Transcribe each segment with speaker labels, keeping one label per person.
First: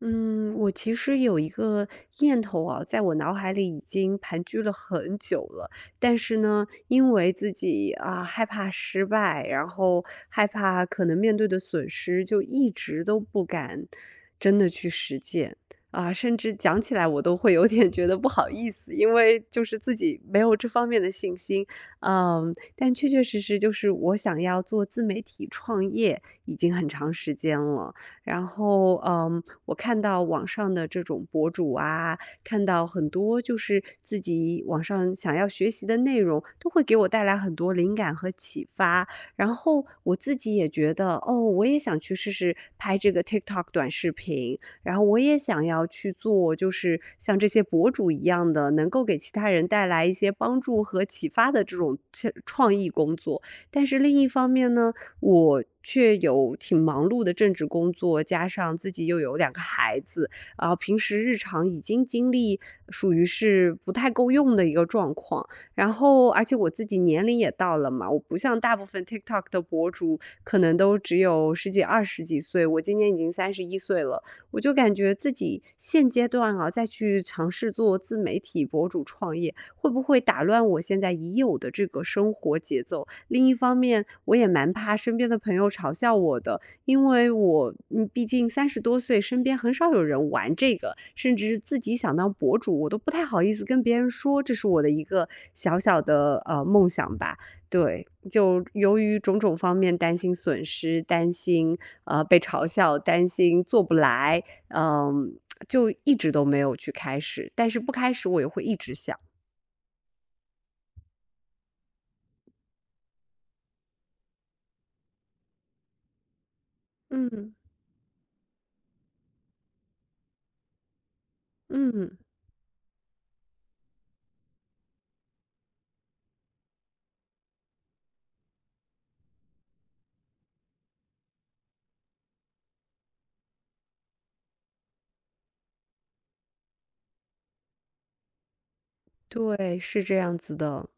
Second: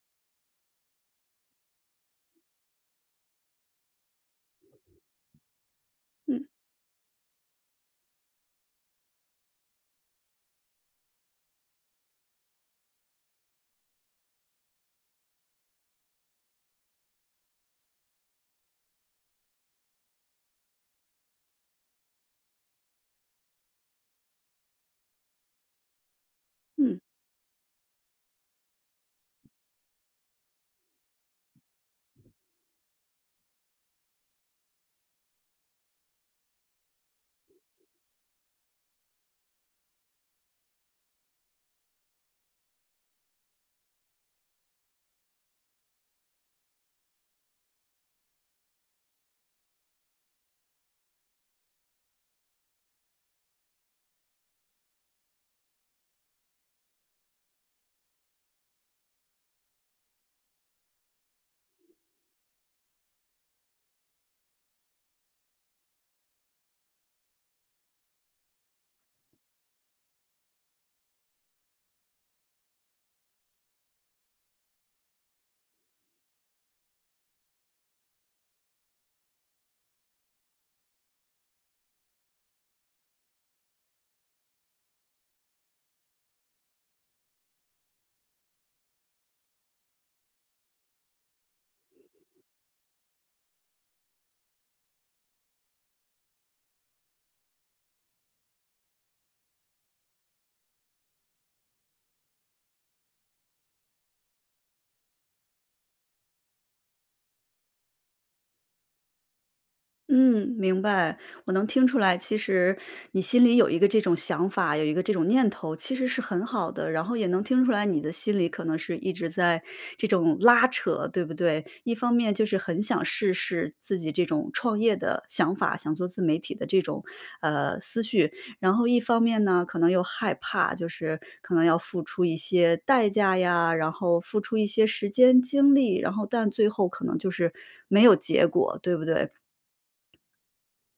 Speaker 1: 嗯，我其实有一个念头啊，在我脑海里已经盘踞了很久了。但是
Speaker 2: 嗯
Speaker 1: 呢，因为自己啊害怕失败，然后害怕可能面对的损失，就一直都不敢真的去实践啊。甚至讲起来，我都会有点觉得不好意思，因为就是自己没有这方面的信心。嗯，但确确实实就是我想要做自媒体创业已经很
Speaker 2: 嗯。
Speaker 1: 长时间了。然后，我看到网上的这种博主啊，看到很多就是自己网上想要学习的内容，都会给我带来很多灵感和启发。然后我自己也觉得，哦，我也想去试试拍这个 TikTok 短视频，然后我也想要去做，就是像这些博主一样的，能够给其他人带来一些帮助和启发的这种切创意工作。但是另一方面呢，我却有挺忙碌的政治工作，加上自己又有两个孩子，啊，平时日常已经经历属于是不太够用的一个状况。然后，而且我自己年龄也到了嘛，我不像大部分 TikTok 的博主，可能都只有十几、20几岁，我今年已经31岁了，我就感觉自己现阶段啊，再去尝试做自媒体博主创业，会不会打乱我现在已有的这个生活节奏？另一方面，我也蛮怕身边的朋友嘲笑我的，因为我，毕竟30多岁，身边很少有人玩这个，甚至自己想当博主，我都不太好意思跟别人说，这是我的一个小小的梦想吧。对，就由于种种方面担心损失，担心被嘲笑，担心做不来，嗯、就一直都没有去开始。但是不开始，我也会一直想。
Speaker 2: 嗯，明白，我能听出来，其实你心里有一个这种想法，有一个这种念头，其实是很好的。然后也能
Speaker 1: 嗯
Speaker 2: 听出来，你的心里可能是一直在这种拉扯，对不对？一方
Speaker 1: 嗯，
Speaker 2: 面就是很想试试自己这种创业的想法，想做自媒体的这种思绪，然后一方面呢，可能又害怕，就是可能要付出一些代价呀，然后付出一些时间精力，然后但最后可能就是没有结果，对不对？
Speaker 1: 对，是这样子的。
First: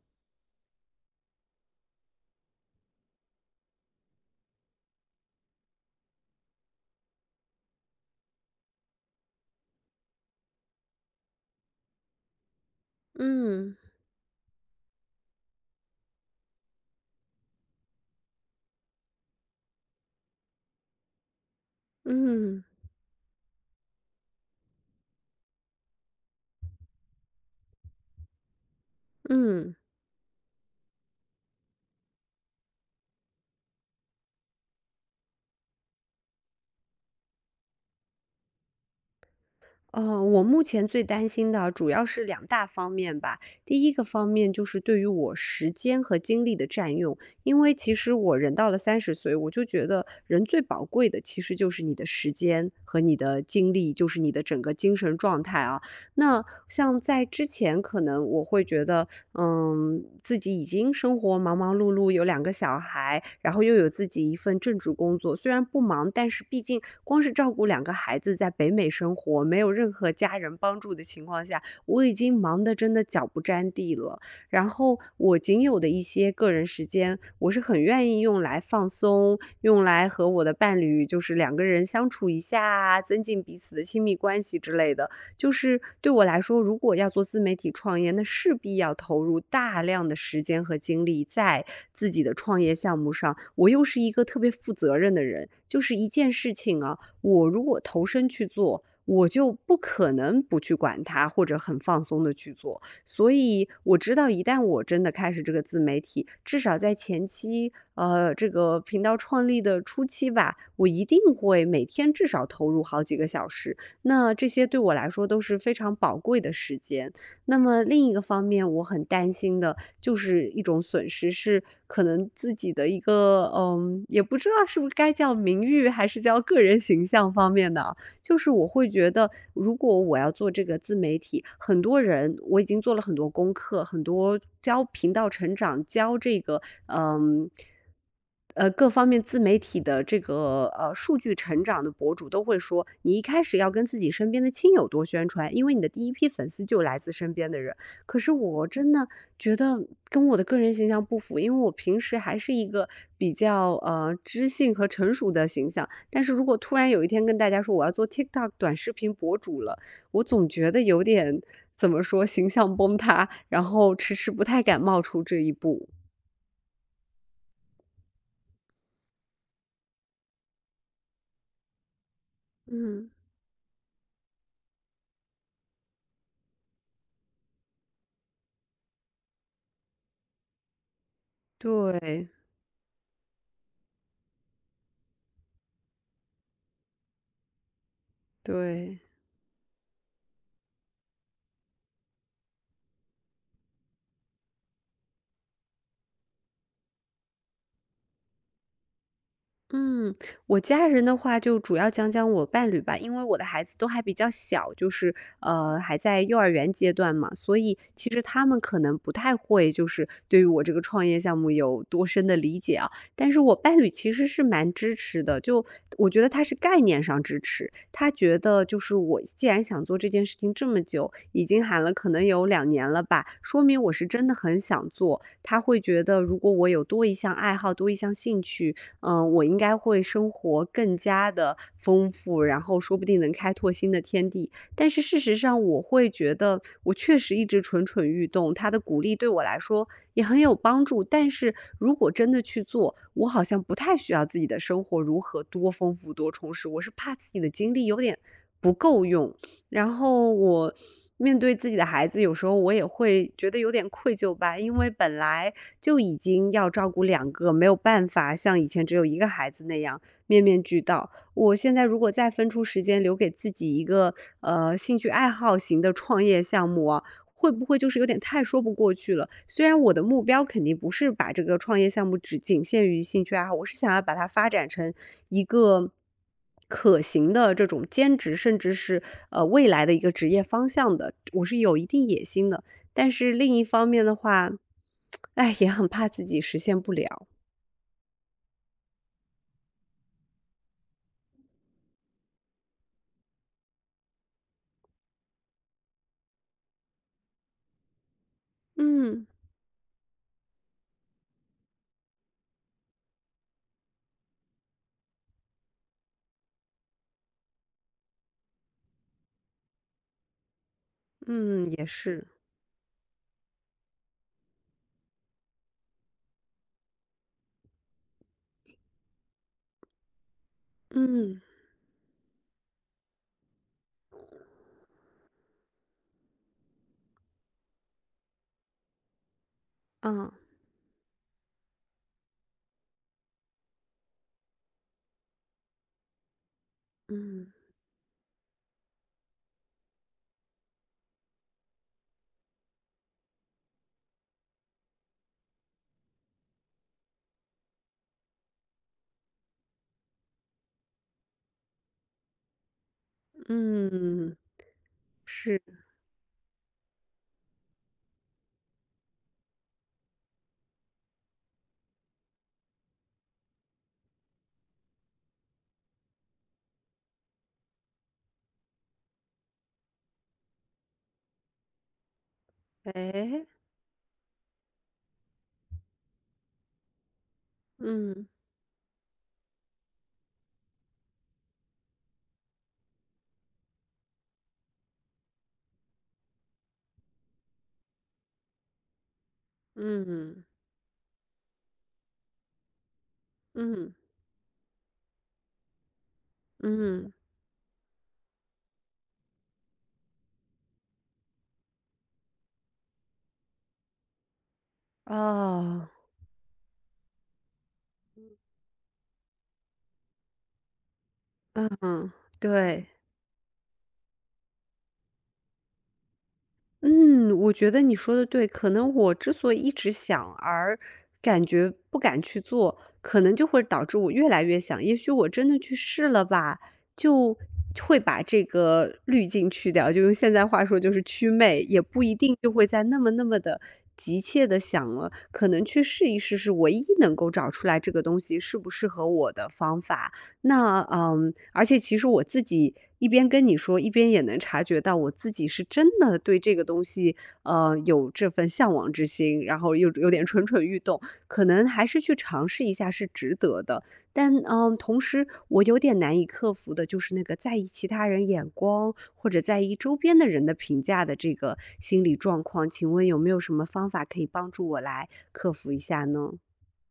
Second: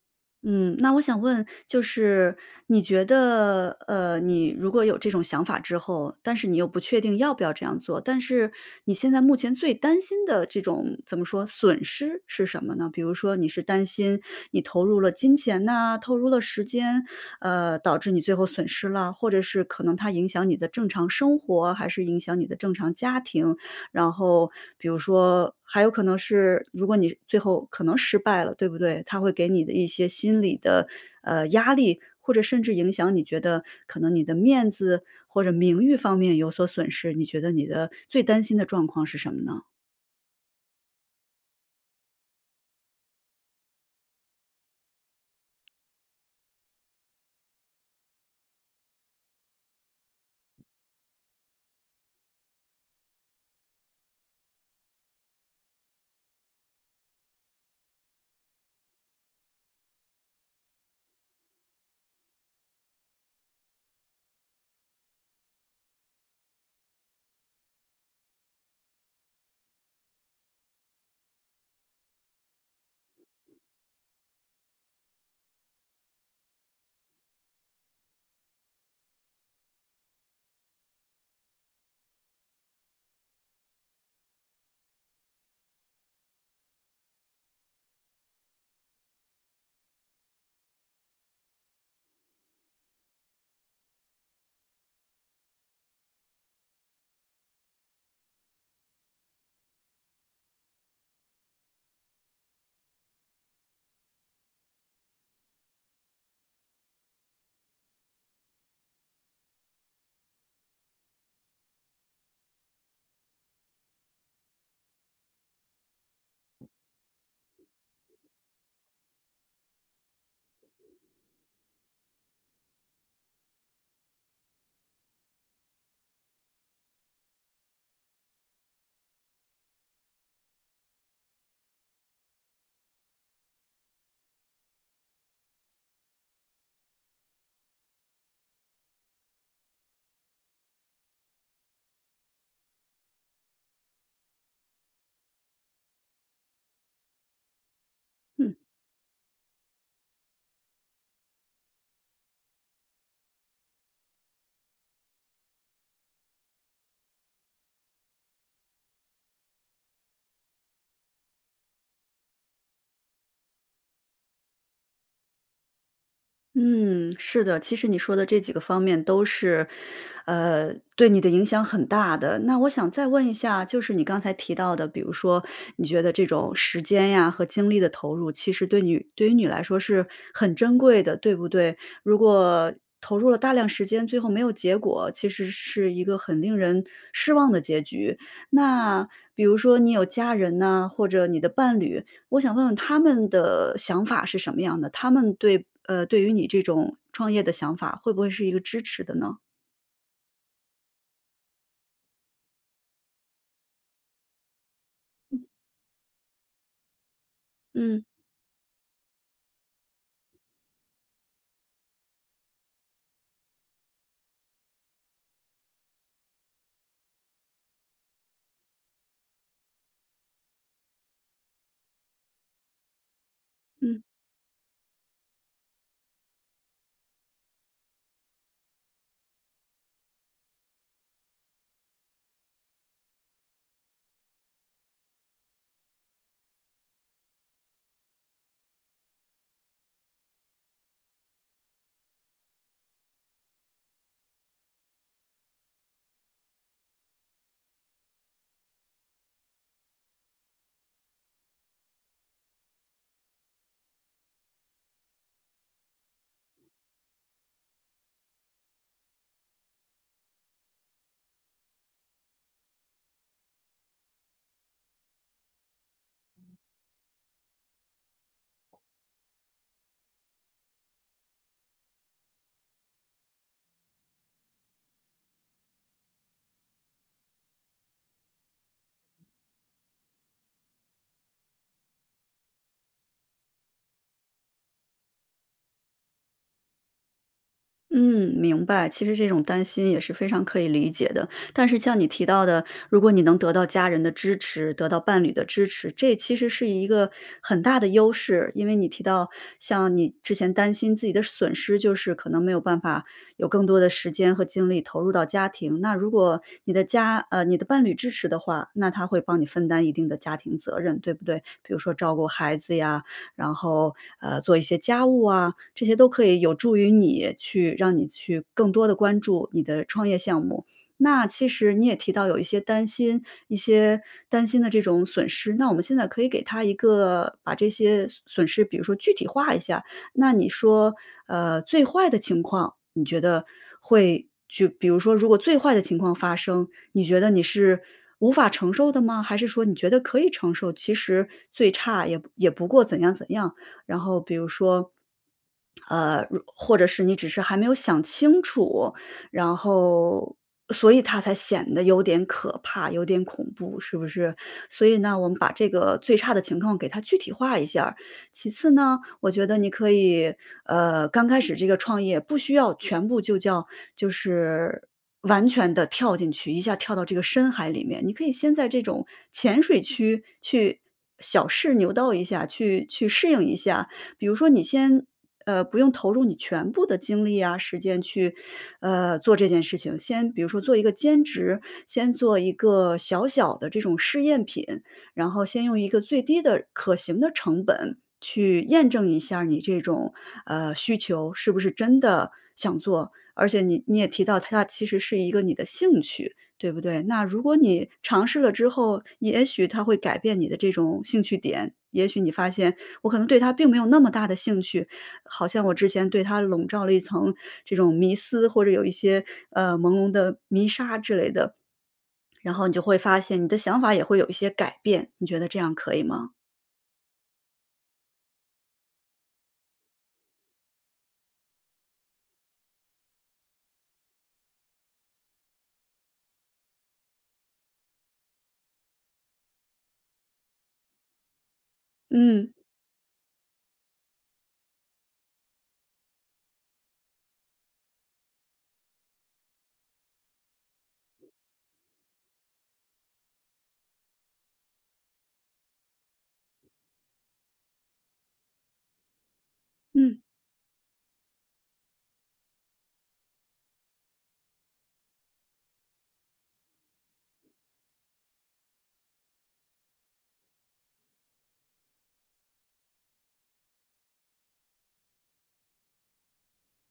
Speaker 2: 嗯，那我想问，就是你觉得，你如果有这种想法之后，但是你又不确定要不要这样做，但是你现在目前最担心的这种怎么说损失是什么呢？比如说，你是
Speaker 1: 嗯
Speaker 2: 担心你投入了金钱呐、投入了时间，导致你最后损失了，或者是可能它影响你的正常生活，还是影响你的
Speaker 1: 嗯
Speaker 2: 正常家庭？然后比如说还有可能是如果你最后可能失败了，对不对？他会给你的
Speaker 1: 嗯，
Speaker 2: 一些心理的，压力，或者甚至影响你觉得可能你的面子或者名誉方面有所损失，你觉得你的最担心的状况是什么呢？
Speaker 1: 我目前最担心的主要是两大方面吧。第一个方面就是对于我时间和精力的占用，因为其实我人到了30岁，我就觉得人最宝贵的其实就是你的时间和你的精力，就是你的整个精神状态啊。那像在之前，可能我会觉得自己已经生活忙忙碌碌，有两个小孩，然后又有自己一份正职工作，虽然不忙，但是毕竟光是照顾两个孩子在北美生活，没有任何家人帮助的情况下，我已经忙得真的脚不沾地了。然后我仅有的一些个人时间，我是很愿意用来放松，用来和我的伴侣就是两个人相处一下啊增进彼此的亲密关系之类的。就是对我来说，如果要做自媒体创业，那势必要投入大量的时间和精力在自己的创业项目上。我又是一个特别负责任的人，就是一件事情啊，我如果投身去做。我就不可能不去管它，或者很放松的去做。所以我知道，一旦我真的开始这个自媒体，至少在前期，这个频道创立的初期吧，我一定会每天至少投入好几个小时。那这些对我来说都是非常宝贵的时间。那么另一个方面，我很担心的就是一种损失，是可能自己的一个，也不知道是不是该叫名誉，还是叫个人形象方面的啊就是我会觉得，如果我要做这个自媒体，很多人我已经做了很多功课，很多教频道成长，教这个，嗯，各方面自媒体的这个数据成长的博主都会说，你一开始要跟自己身边的亲友多宣传，因为你的第一批粉丝就来自身边的人。可是
Speaker 2: 嗯。
Speaker 1: 我真的觉得跟我的个人形象不符，因为我平时还是一个比较知性和成熟的形象。但是如果突然有一天跟大家说我要做 TikTok 短视频博主了，我总觉得有点怎么说形象崩塌，然后迟迟不太敢冒出这一步。
Speaker 2: 嗯，是的，其实你说的这几个方面都是，呃，对你的影响很大的。那我想再
Speaker 1: 嗯。
Speaker 2: 问一下，就是你刚才提到的，比如说你觉得这种时间呀和精力的投入，其实对于你来说是很珍贵的，对不对？如
Speaker 1: 对
Speaker 2: 果投入了大量时间，最后没有结果，其实是一个很令人失望的结局。
Speaker 1: 对。
Speaker 2: 那比如说你有家人呐、或者你的伴侣，我想问问他们的想法是什么样的？他们对对于你这种创业的想法，会不会是一个支持的呢？
Speaker 1: 嗯，我家人的话就主要讲讲我伴侣吧，因为我的孩子都还比较小，就是还在幼儿园阶段嘛，所以
Speaker 2: 嗯，
Speaker 1: 其实他们可能不太会，就是对于我这个创业项目有多深的理解啊。但是我伴侣其实是蛮支持的，就我觉得他是概念上支持，他觉得就是我既然想做这件事情这么久，已经喊了可能有2年了吧，说明我
Speaker 2: 嗯。
Speaker 1: 是真的很想做。他会觉得如果我有多一项爱好，多一项兴趣。嗯，我应该会生活更加的丰富，然后说不定能开拓新的天地。但是事实上我会觉得我确实一直蠢蠢欲动，他的鼓励对我来说也很有帮助，但是如果真的去做，我好像不太需要自己的生活如何多丰富多充实，我是怕自己的精力有点不够用。然后我面对自己的孩子，有时候我也会觉得有点愧疚吧，因为本来就已经要照顾两个，没有办法像以前只有一个孩子那样面面俱到。我现在如果再分出时间留给自己一个兴趣爱好型的创业项目啊，会不会就是有点太说不过去了？虽然我的目标肯定不是把这个创业项目只仅限于兴趣爱好，我是想要把它发展成一个可行的这种兼职，甚至是未来的一个职业方向的，我是有一定野心的。但是另一方面的话，哎，也很怕自己实现不了。
Speaker 2: 嗯，明白。其实这种担心也是非常可以理解的。但是像你提到的，如果你能得到家人的支持，得到伴侣的支持，这其实是一个很大的优势。因为你提
Speaker 1: 嗯
Speaker 2: 到，像你之前担心自己的损失，就是可能没有办法有更多的时间和精力投入到家庭。那如果你的伴侣支持的话，那他会帮你分担一定的家庭责任，对不对？
Speaker 1: 嗯，
Speaker 2: 比如
Speaker 1: 也
Speaker 2: 说照
Speaker 1: 是，
Speaker 2: 顾孩子呀，然后做一些家务啊，这些都可以有助于让你去更多的关注你的创业项目。那
Speaker 1: 嗯
Speaker 2: 其实你也提到有一些担心一些担心的这种损失，那我们现在可以给他一个把这些损失，比如说具体化一下。
Speaker 1: 啊
Speaker 2: 那你说，最坏的情况，你觉得比如说如果最坏的情况发生，你觉得你
Speaker 1: 嗯
Speaker 2: 是无法承受的吗？还是说你觉得可以承受，其实最差也不过怎样怎样？然后比如说，或者是你只是还没有想清楚，然后所以它才显得有点可怕，有点恐怖，是不
Speaker 1: 嗯
Speaker 2: 是？所以呢，我们把
Speaker 1: 是，
Speaker 2: 这个最差的情况给它具体化一下儿。其次呢，我觉得你可以，刚开始这个创业不需要全部就叫就是完全的跳进去，一下跳到这个深海里面。你可以先在这种浅水区去小试牛刀一下，去适应
Speaker 1: 哎
Speaker 2: 一下。比如说你先，不用投入你全部的精力啊、时间
Speaker 1: 嗯
Speaker 2: 去，做这件事情。先比如说做一个兼职，先做一个小小的这种试验品，然后先用一个最低的可行的成本，去验证一下儿你这
Speaker 1: 嗯
Speaker 2: 种，
Speaker 1: 嗯
Speaker 2: 需求是不是真的想做。而且你
Speaker 1: 嗯。
Speaker 2: 你也提到它其实是一个你的兴趣，对不对？
Speaker 1: 嗯
Speaker 2: 那如果你尝试了之后，也许它会改变你的这种兴趣点，也许你发现我可能对它并没有那么大的兴趣，好像我
Speaker 1: 哦，
Speaker 2: 之前对它笼罩了一层这种迷思，或者有一些，朦胧的迷沙之类的，
Speaker 1: 嗯，
Speaker 2: 然后你就
Speaker 1: 对，
Speaker 2: 会发现你的想法也会有一些改变，你觉得这样可以吗？
Speaker 1: 嗯，我觉得你说的对，可能我之所以一直想而感觉不敢去做，可能就会导致我越来越想，也许我真的去试了吧，就会把这个滤镜去掉，就用现在话说就是祛魅，也不一定就
Speaker 2: 嗯，
Speaker 1: 会再那么那么的急切的想了，可能去试一试是唯一能够找出来这个东西适不适合我的方法。那嗯，而且其实我自己一边跟你说，一边也能察觉到我自己是真的对这个东西，有这份向往之心，然后又有
Speaker 2: 嗯。
Speaker 1: 点蠢蠢欲动，可能还是去尝试一下是值得的。但嗯，同时我有点难以克服的就是那个在意其他人眼光或者在意周边的人的评价的这个心理状况，请问有没有什么方法可以帮助我来克服一下呢？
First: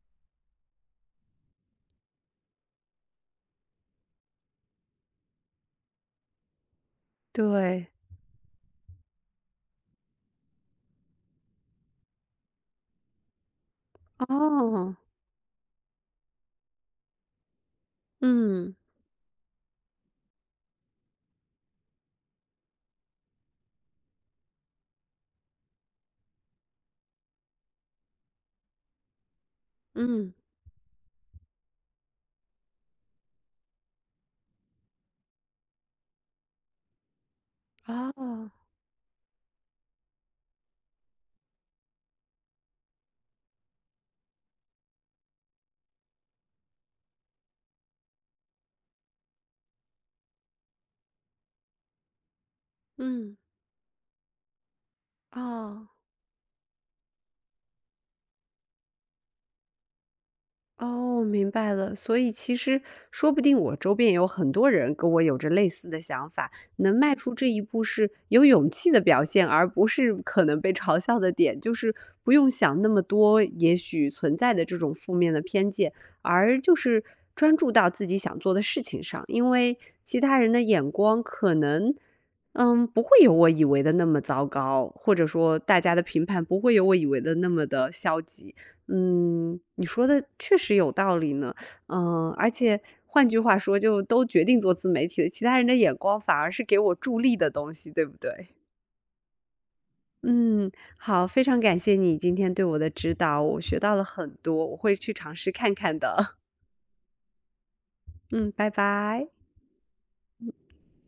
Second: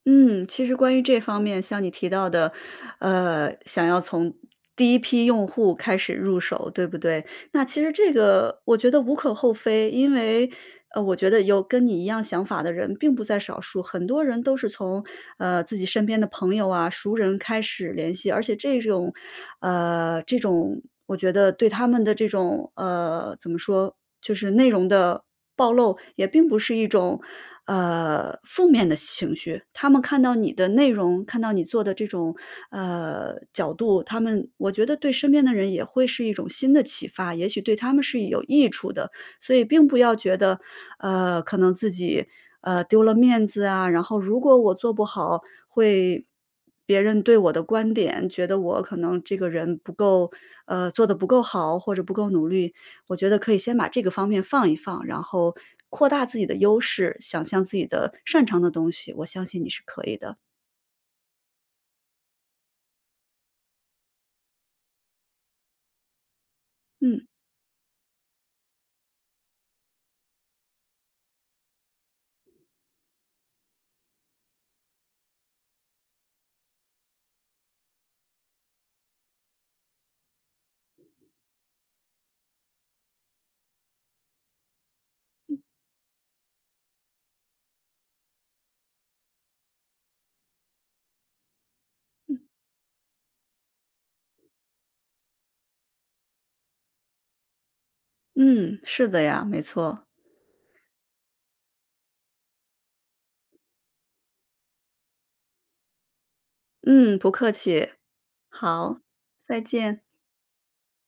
Speaker 2: 嗯，其实关于这方面，像你提到的，想要从第一批用户开始入手，对不对？那其
Speaker 1: 对。
Speaker 2: 实这个我觉得无可厚非，因为我觉得有跟你一样想法的人并不在少数，很多人都是
Speaker 1: 哦，
Speaker 2: 从，自己身边的朋友啊、熟人开始联系，而且
Speaker 1: 嗯
Speaker 2: 这种，我觉得对他们的这种，怎么说，就是内容的暴露，也并不是一种，负面的情绪。他们看
Speaker 1: 嗯。
Speaker 2: 到你的内容，看到你做的这种，角度，他们我觉得对身边的人也会是一种新的启发，也许对他们是有
Speaker 1: 哦，
Speaker 2: 益处的。所以并不要觉得，可能自己，丢了面子啊，然后如果我做不好，会别人对我的观点，觉得我可能这个人不够做的不够好，或者不够努力。我觉
Speaker 1: 嗯，
Speaker 2: 得可以先把这个方面放一放，然后
Speaker 1: 哦，
Speaker 2: 扩大自己的优势，想象自己的擅长的东西，我相信你是可以的。
Speaker 1: 哦，明白了。所以其实说不定我周边有很多人跟我有着类似的想法，能迈
Speaker 2: 嗯，
Speaker 1: 出这一步是有勇气的表现，而不是可能被嘲笑的点，就是不用想那么多，也许存在的这种负面的偏见，而就是专注到自己想做的事情上，因为其他人的眼光可能。嗯，不会有我以为的那么糟糕，或者说大家的评判不会有我以为的那么的消极。嗯，你说的确实有道理呢。嗯，而且换句话说，就都决定做自媒体了，其他人的眼光反而是给我助力的东西，对不对？
Speaker 2: 嗯，是的呀，没错。
Speaker 1: 嗯，好，非常感谢你今天对我的指导，我学到了很多，我会去尝试看看的。
Speaker 2: 嗯，不客气，
Speaker 1: 嗯，拜
Speaker 2: 好，
Speaker 1: 拜。
Speaker 2: 再见。